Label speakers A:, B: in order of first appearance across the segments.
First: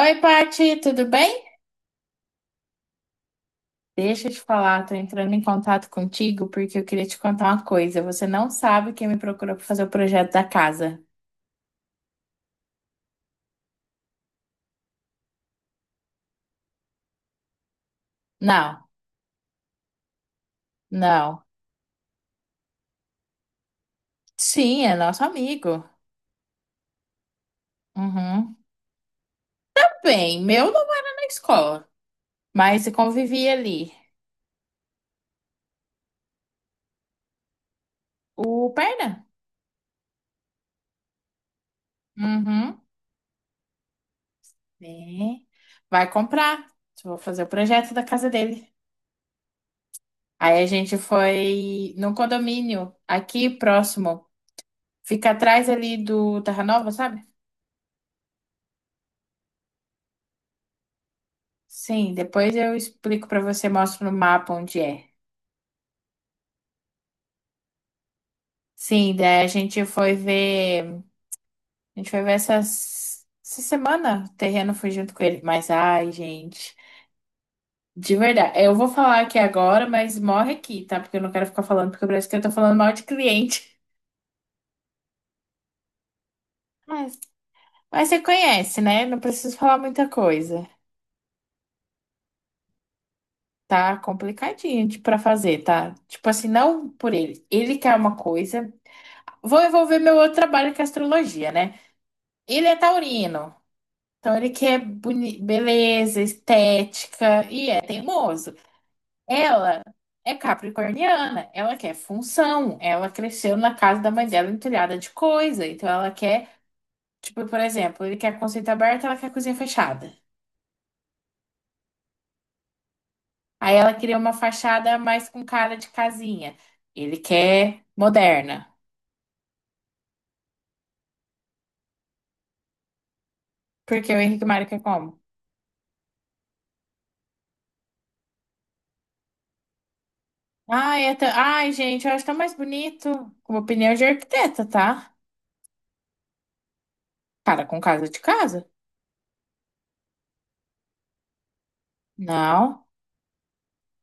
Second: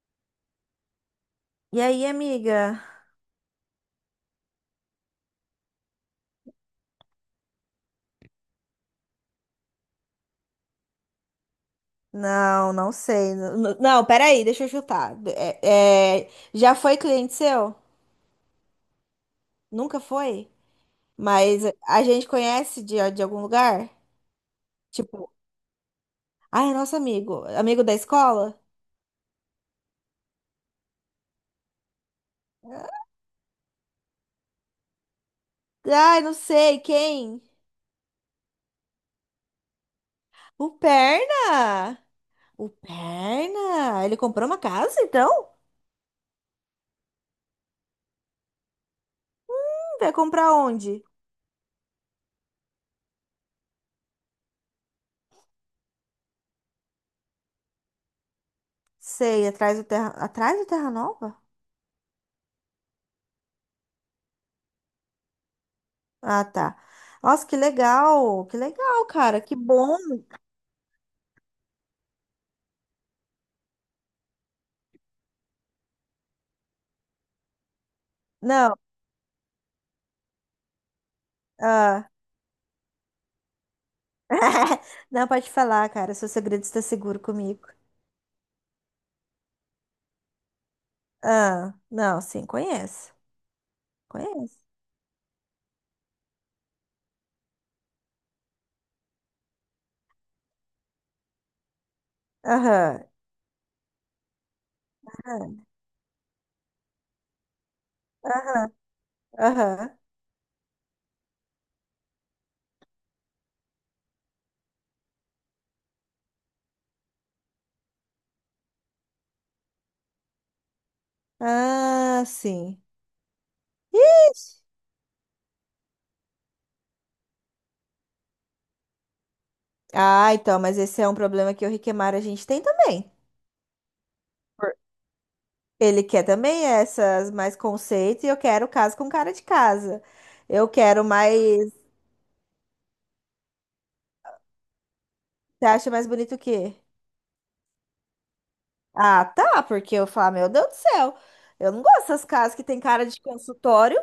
A: Oi, Paty, tudo bem?
B: E aí, amiga?
A: Deixa eu te falar, tô entrando em contato contigo porque eu queria te contar uma coisa. Você não sabe quem me procurou para fazer o projeto da casa.
B: Não, não sei. Não, não, Peraí, deixa eu chutar. Já foi cliente seu?
A: Não,
B: Nunca foi?
A: não.
B: Mas a gente conhece de algum lugar?
A: Sim, é nosso
B: Tipo,
A: amigo.
B: ai, é nosso amigo. Amigo da
A: Uhum.
B: escola?
A: Bem, meu não era na escola, mas eu convivia ali.
B: Ai, não sei, quem?
A: O Perna.
B: O Perna! O
A: Uhum.
B: Perna! Ele comprou uma casa,
A: Bem.
B: então?
A: Vai comprar. Vou fazer o projeto da casa dele.
B: Vai comprar
A: Aí a gente
B: onde?
A: foi num condomínio aqui próximo. Fica atrás ali do Terra Nova, sabe?
B: Sei, Atrás do Terra Nova?
A: Sim, depois eu explico pra você, mostro no mapa onde é.
B: Ah, tá. Nossa, que legal! Que legal,
A: Sim,
B: cara.
A: daí a
B: Que
A: gente
B: bom!
A: foi ver, a gente foi ver essas, essa semana, o terreno foi junto com ele, mas ai, gente, de verdade, eu
B: Não.
A: vou falar aqui agora, mas morre aqui, tá? Porque eu não quero ficar falando, porque
B: Ah.
A: parece que eu tô falando mal de cliente.
B: Não, pode falar, cara. Seu segredo está
A: Mas,
B: seguro comigo.
A: mas você conhece, né? Não preciso falar muita coisa.
B: Ah, não, sim, conheço.
A: Tá
B: Conheço.
A: complicadinho de- pra fazer, tá? Tipo assim, não por ele. Ele quer uma coisa. Vou envolver meu outro trabalho que é astrologia, né? Ele é
B: Aham,
A: taurino. Então ele quer boni-
B: aham,
A: beleza, estética e é teimoso.
B: aham,
A: Ela
B: aham.
A: é capricorniana, ela quer função, ela cresceu na casa da mãe dela entulhada de coisa, então ela quer, tipo, por exemplo, ele quer conceito aberto, ela quer cozinha fechada.
B: Ah, sim.
A: Aí ela queria uma
B: Ixi.
A: fachada mais com cara de casinha. Ele quer moderna.
B: Ah, então, mas esse é um problema que o Riquemar a gente tem também.
A: Porque o Henrique Mário
B: Por-
A: quer como?
B: Ele quer também essas mais conceito e eu quero caso com cara de casa. Eu
A: Ai,
B: quero
A: é tão- Ai,
B: mais.
A: gente, eu acho tão mais bonito. Com opinião de arquiteta, tá?
B: Você acha mais bonito o quê?
A: Cara com casa de casa.
B: Ah, tá, porque eu falo, meu Deus do céu, eu não gosto dessas casas que tem
A: Não.
B: cara de consultório.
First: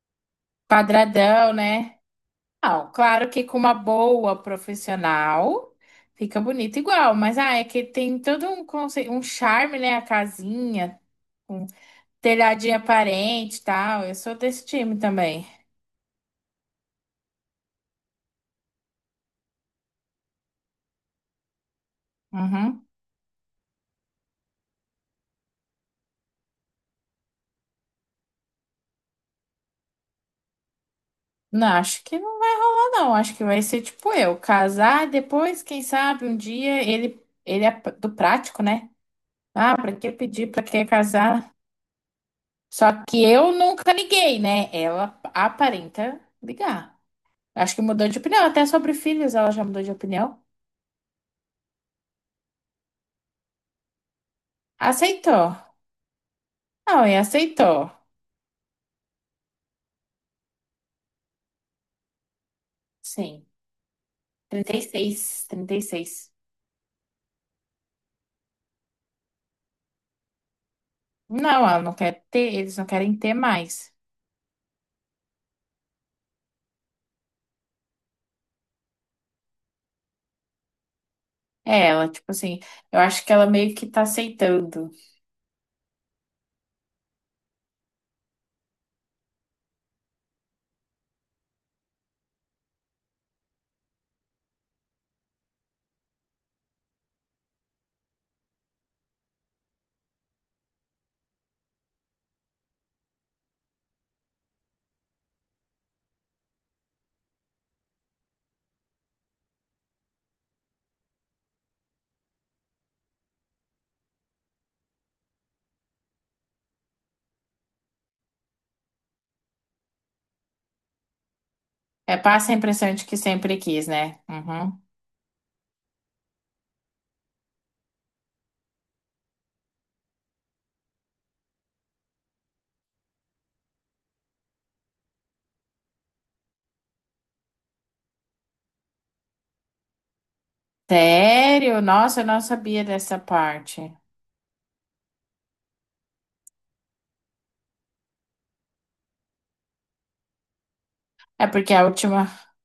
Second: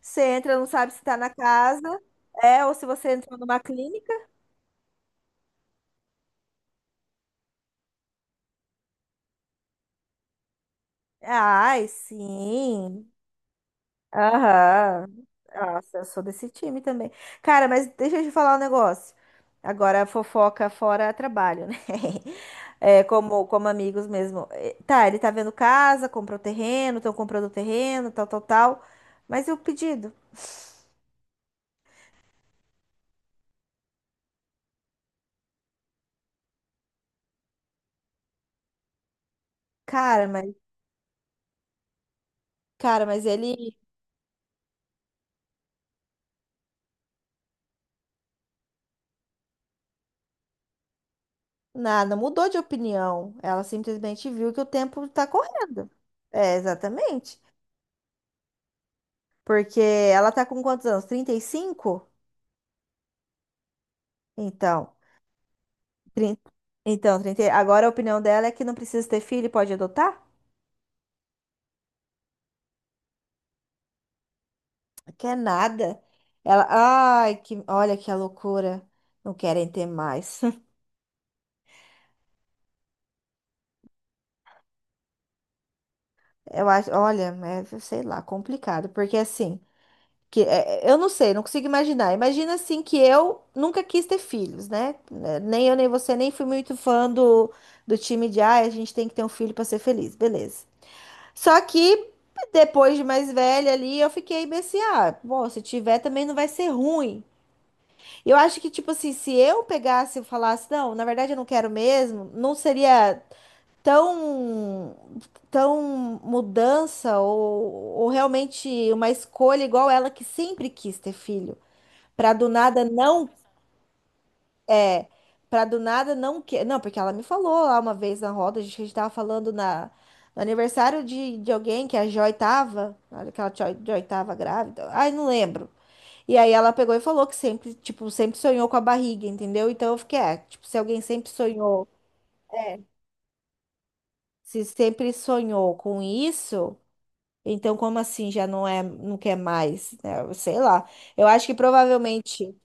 B: Você entra, não sabe se tá na
A: Quadradão,
B: casa,
A: né?
B: é, ou se
A: Não,
B: você
A: claro
B: entrou
A: que com
B: numa
A: uma
B: clínica.
A: boa profissional fica bonito igual, mas ah, é que tem todo um conce... um charme, né? A casinha, um
B: Ai,
A: telhadinho
B: sim.
A: aparente e tal. Eu sou desse time
B: Aham.
A: também.
B: Nossa, eu sou desse time também. Cara, mas deixa eu te falar um negócio. Agora, fofoca fora é trabalho, né?
A: Uhum.
B: É, como amigos mesmo. É, tá, ele tá vendo casa, comprou terreno, estão comprando terreno, tal, tal, tal. Mas e o pedido?
A: Não, acho que não vai rolar, não. Acho que vai ser tipo eu, casar, depois, quem sabe, um dia ele, ele é do prático, né? Ah, pra que
B: Cara,
A: pedir,
B: mas
A: pra que casar? Só
B: cara,
A: que
B: mas
A: eu
B: ele
A: nunca liguei, né? Ela aparenta ligar. Acho que mudou de opinião. Até sobre filhos ela já mudou de opinião.
B: nada, mudou de opinião. Ela simplesmente viu que o tempo tá
A: Aceitou.
B: correndo. É,
A: Não, e
B: exatamente.
A: aceitou.
B: Porque ela tá com quantos anos? 35.
A: Sim.
B: Então,
A: 36, 36.
B: 30. Então, 30, agora a opinião dela é que não precisa ter filho e pode adotar?
A: Não, ela não quer ter, eles não querem ter mais.
B: Quer nada. Ela, ai, que, olha que a loucura. Não querem ter mais.
A: É, ela, tipo assim, eu acho que ela meio que tá aceitando.
B: Eu acho, olha, é, sei lá, complicado, porque assim, que, eu não sei, não consigo imaginar. Imagina assim que eu nunca quis ter filhos, né? Né, nem eu, nem você, nem fui muito fã do, do time de ai, a gente tem que ter um filho para ser feliz, beleza. Só que depois de mais velha ali, eu fiquei meio assim, ah, bom, se tiver também não vai ser ruim. Eu acho que, tipo assim, se eu pegasse e falasse, não, na verdade eu não quero mesmo, não seria tão, tão mudança ou realmente uma escolha igual ela que sempre quis ter filho.
A: É,
B: Pra do
A: passa a
B: nada
A: impressão de que
B: não
A: sempre quis, né? Uhum.
B: é, pra do nada não que, não, porque ela me falou lá uma vez na roda, a gente tava falando na no aniversário de alguém que a Joy tava, olha que a Joy, Joy tava grávida. Ai, não lembro. E aí ela pegou e falou que sempre, tipo, sempre sonhou com a barriga, entendeu? Então eu fiquei, é, tipo, se alguém sempre
A: Sério?
B: sonhou,
A: Nossa, eu não
B: é,
A: sabia dessa parte.
B: se sempre sonhou com isso, então como assim já não é, não quer mais, né? Sei lá. Eu
A: É
B: acho que
A: porque a última.
B: provavelmente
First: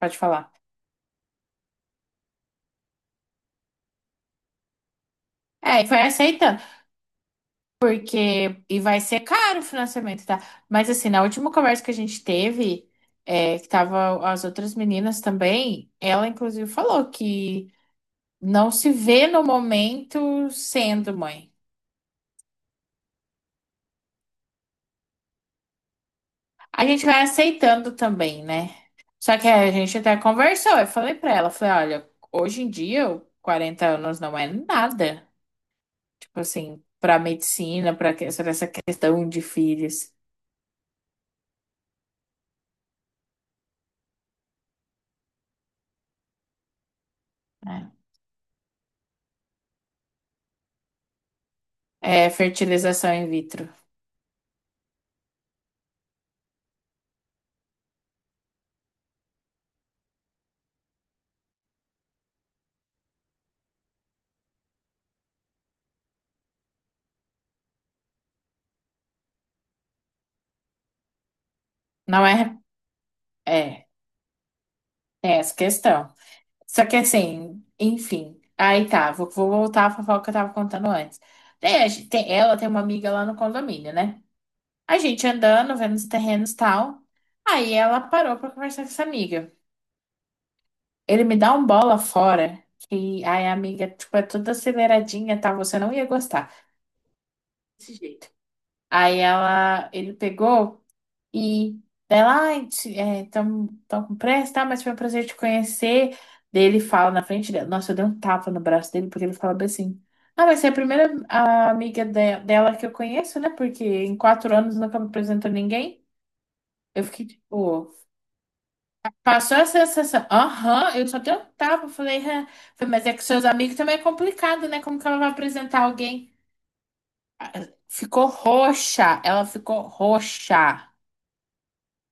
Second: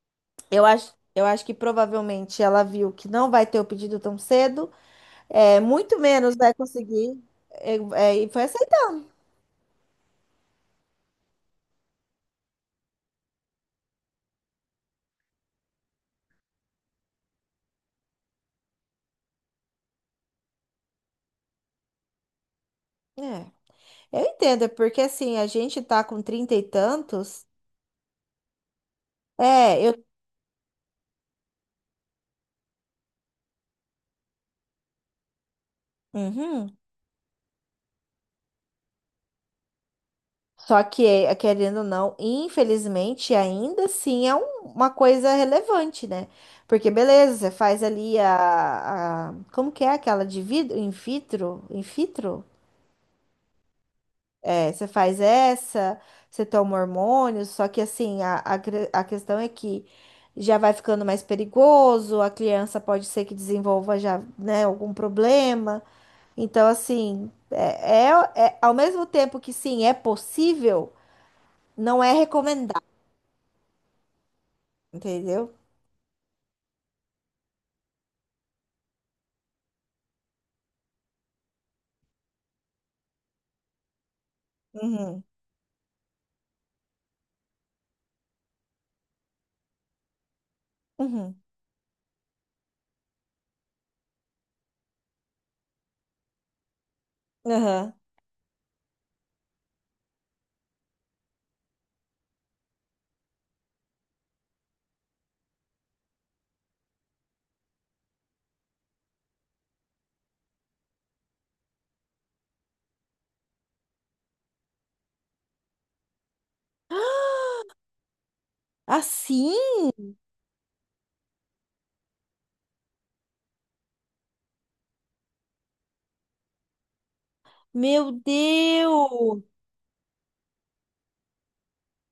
A: Pode falar.
B: eu acho que provavelmente ela viu que não vai ter o pedido tão cedo, é,
A: É, e
B: muito
A: foi
B: menos vai
A: aceitando.
B: conseguir. É, e foi
A: Porque,
B: essa.
A: e vai ser caro o financiamento, tá? Mas assim, na última conversa que a gente teve, é, que tava as outras meninas também, ela inclusive falou que não se vê no momento sendo mãe.
B: É, eu entendo, é porque assim, a gente tá com trinta e
A: A gente vai
B: tantos.
A: aceitando também, né? Só que a
B: É,
A: gente
B: eu.
A: até conversou, eu falei pra ela, falei, olha, hoje em dia, 40 anos não é nada. Tipo
B: Uhum.
A: assim, pra medicina, pra que- sobre essa questão de filhos,
B: Só que, é, querendo ou não, infelizmente, ainda assim é um- uma coisa relevante, né? Porque, beleza, você faz
A: né?
B: ali Como que é aquela de vidro? In vitro? In
A: É
B: vitro?
A: fertilização in vitro.
B: É, você faz essa, você toma hormônios, só que assim, a questão é que já vai ficando mais perigoso, a criança pode ser que desenvolva já, né, algum problema. Então, assim, ao mesmo tempo que sim, é possível, não é
A: Não é.
B: recomendado,
A: É. É essa
B: entendeu?
A: questão. Só que assim, enfim. Aí tá, vou voltar à fofoca que eu tava contando antes. Daí a gen- tem, ela tem uma amiga lá no condomínio, né? A
B: Uhum,
A: gente andando, vendo os terrenos e tal. Aí ela parou pra conversar com essa amiga. Ele me
B: uhum,
A: dá um bola fora, que aí a amiga, tipo, é toda aceleradinha, tá? Você não ia gostar
B: aham.
A: desse jeito. Aí ela, ele pegou. E dela, ai, estão com pressa, tá? Mas foi um prazer te conhecer. Daí ele fala na frente dela. Nossa, eu dei um tapa no braço dele, porque ele fala bem assim. Ah, mas você é a primeira amiga de- dela que eu conheço, né? Porque em quatro anos nunca me apresentou ninguém. Eu fiquei tipo,
B: Assim?
A: passou a sensação. Aham, eu só dei um tapa. Falei, "Hã." Falei, mas é que seus amigos também é complicado, né? Como que ela vai apresentar alguém? Ah,
B: Meu
A: ficou roxa,
B: Deus!
A: ela ficou roxa.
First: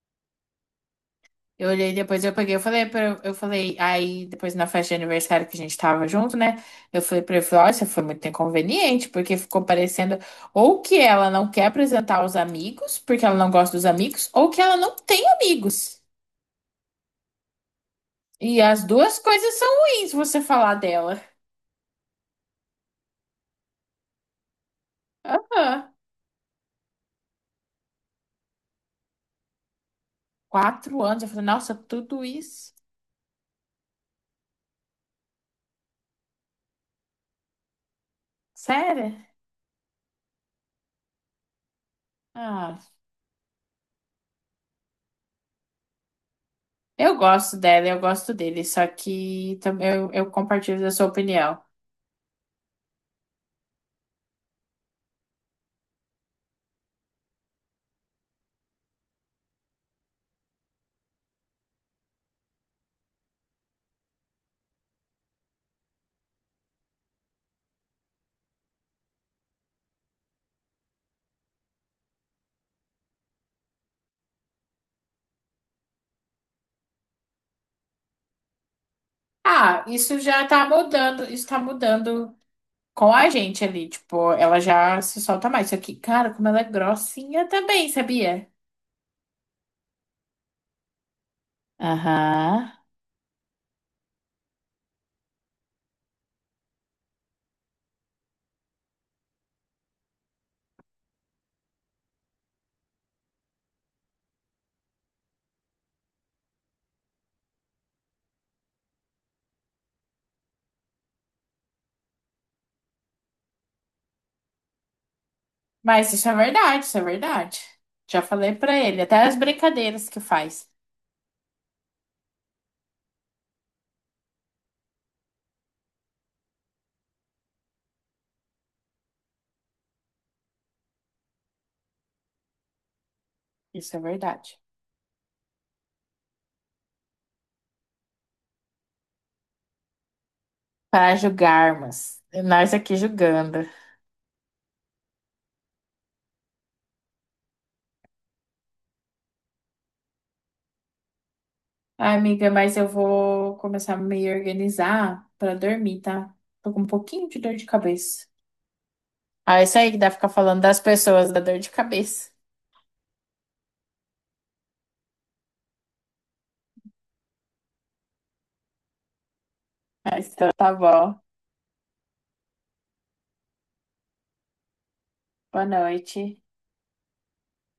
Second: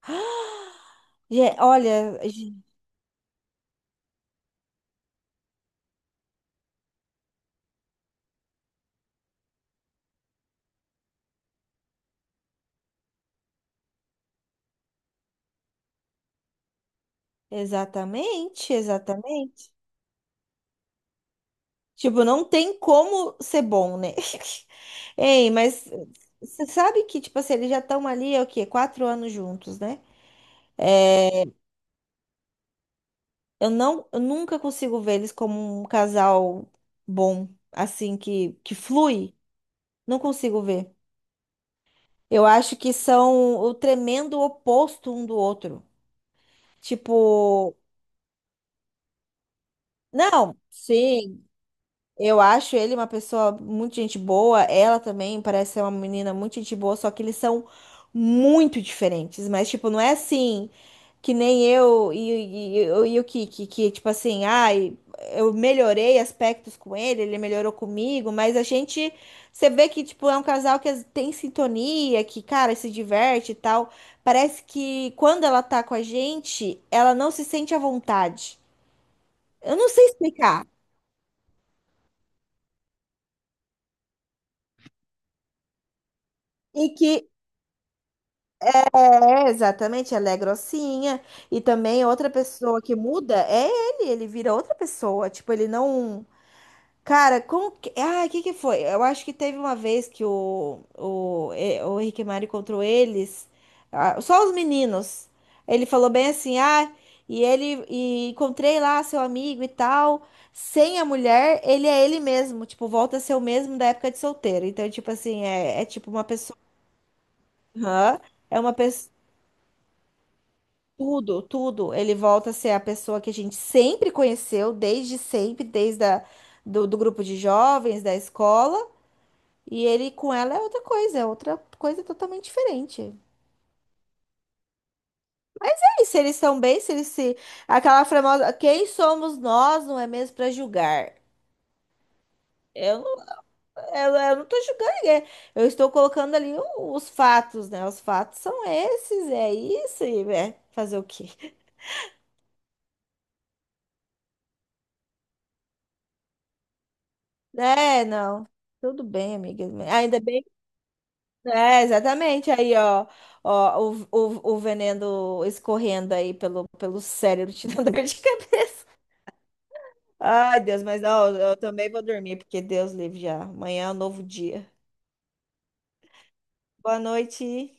B: Ge-
A: Eu olhei
B: Olha,
A: depois, eu peguei,
B: ge-
A: eu falei, aí depois na festa de aniversário que a gente tava junto, né? Eu falei pra ele, falei, ó, isso foi muito inconveniente, porque ficou parecendo ou que ela não quer apresentar os amigos, porque ela não gosta dos amigos, ou que ela não tem amigos. E
B: exatamente,
A: as duas coisas são
B: exatamente.
A: ruins, se você falar dela.
B: Tipo, não tem como ser bom, né? Ei, mas
A: Aham.
B: você sabe que, tipo assim, eles já estão ali, é o quê? Quatro anos juntos, né?
A: Quatro anos, eu falei,
B: É,
A: nossa, tudo isso?
B: eu nunca consigo ver eles como um casal bom, assim, que
A: Sério?
B: flui. Não consigo ver. Eu acho
A: Ah,
B: que são o tremendo oposto um do outro.
A: eu gosto
B: Tipo,
A: dela, eu gosto dele, só que também eu
B: não,
A: compartilho da sua
B: sim,
A: opinião.
B: eu acho ele uma pessoa muito gente boa. Ela também parece ser uma menina muito gente boa, só que eles são muito diferentes. Mas, tipo, não é assim que nem eu e o Kiki, que, tipo assim, ai, eu melhorei aspectos com ele, ele melhorou comigo, mas a gente, você vê que, tipo, é um casal que tem sintonia, que, cara, se diverte e tal. Parece que quando ela tá com a gente, ela não se sente à vontade. Eu
A: Ah,
B: não sei
A: isso já
B: explicar.
A: tá mudando, isso tá mudando com a gente ali, tipo, ela já se solta mais. Só que, cara, como ela é
B: E que
A: grossinha também, sabia?
B: exatamente, ela é grossinha. E também outra
A: Aham.
B: pessoa que muda é ele, ele vira outra pessoa. Tipo, ele não. Cara, como que. Ah, o que que foi? Eu acho que teve uma vez que o Rick e Morty encontrou eles, ah, só os meninos. Ele falou bem assim, ah, e ele. E encontrei lá seu amigo e tal. Sem a mulher, ele é ele mesmo. Tipo, volta a ser o mesmo da época de solteiro. Então, tipo assim, é tipo
A: Mas
B: uma
A: isso é
B: pessoa.
A: verdade, isso é verdade. Já
B: Aham.
A: falei
B: É uma
A: pra ele,
B: pessoa.
A: até as brincadeiras que faz.
B: Tudo, tudo. Ele volta a ser a pessoa que a gente sempre conheceu, desde sempre, do grupo de jovens, da escola. E ele com ela é outra coisa totalmente diferente.
A: Isso é verdade.
B: E se eles estão bem, se eles se. Aquela famosa. Quem somos nós, não é mesmo, para julgar?
A: Para julgarmos. Nós aqui
B: Eu não,
A: julgando.
B: eu não tô julgando ninguém. Eu estou colocando ali os fatos, né? Os fatos são esses, é isso, e é fazer o quê?
A: Ai, amiga, mas eu vou começar a me organizar pra dormir, tá? Tô com um pouquinho de dor de
B: É,
A: cabeça.
B: não. Tudo bem,
A: Ah,
B: amiga.
A: isso aí que dá pra
B: Ainda
A: ficar
B: bem.
A: falando das pessoas, da dor de
B: É,
A: cabeça.
B: exatamente. Aí, ó, ó, o veneno escorrendo aí pelo cérebro, te dando dor de cabeça.
A: Ah, então,
B: Ai,
A: tá
B: Deus, mas
A: bom.
B: ó, eu também vou dormir, porque Deus livre já. Amanhã é um novo dia.
A: Boa noite.
B: Boa noite.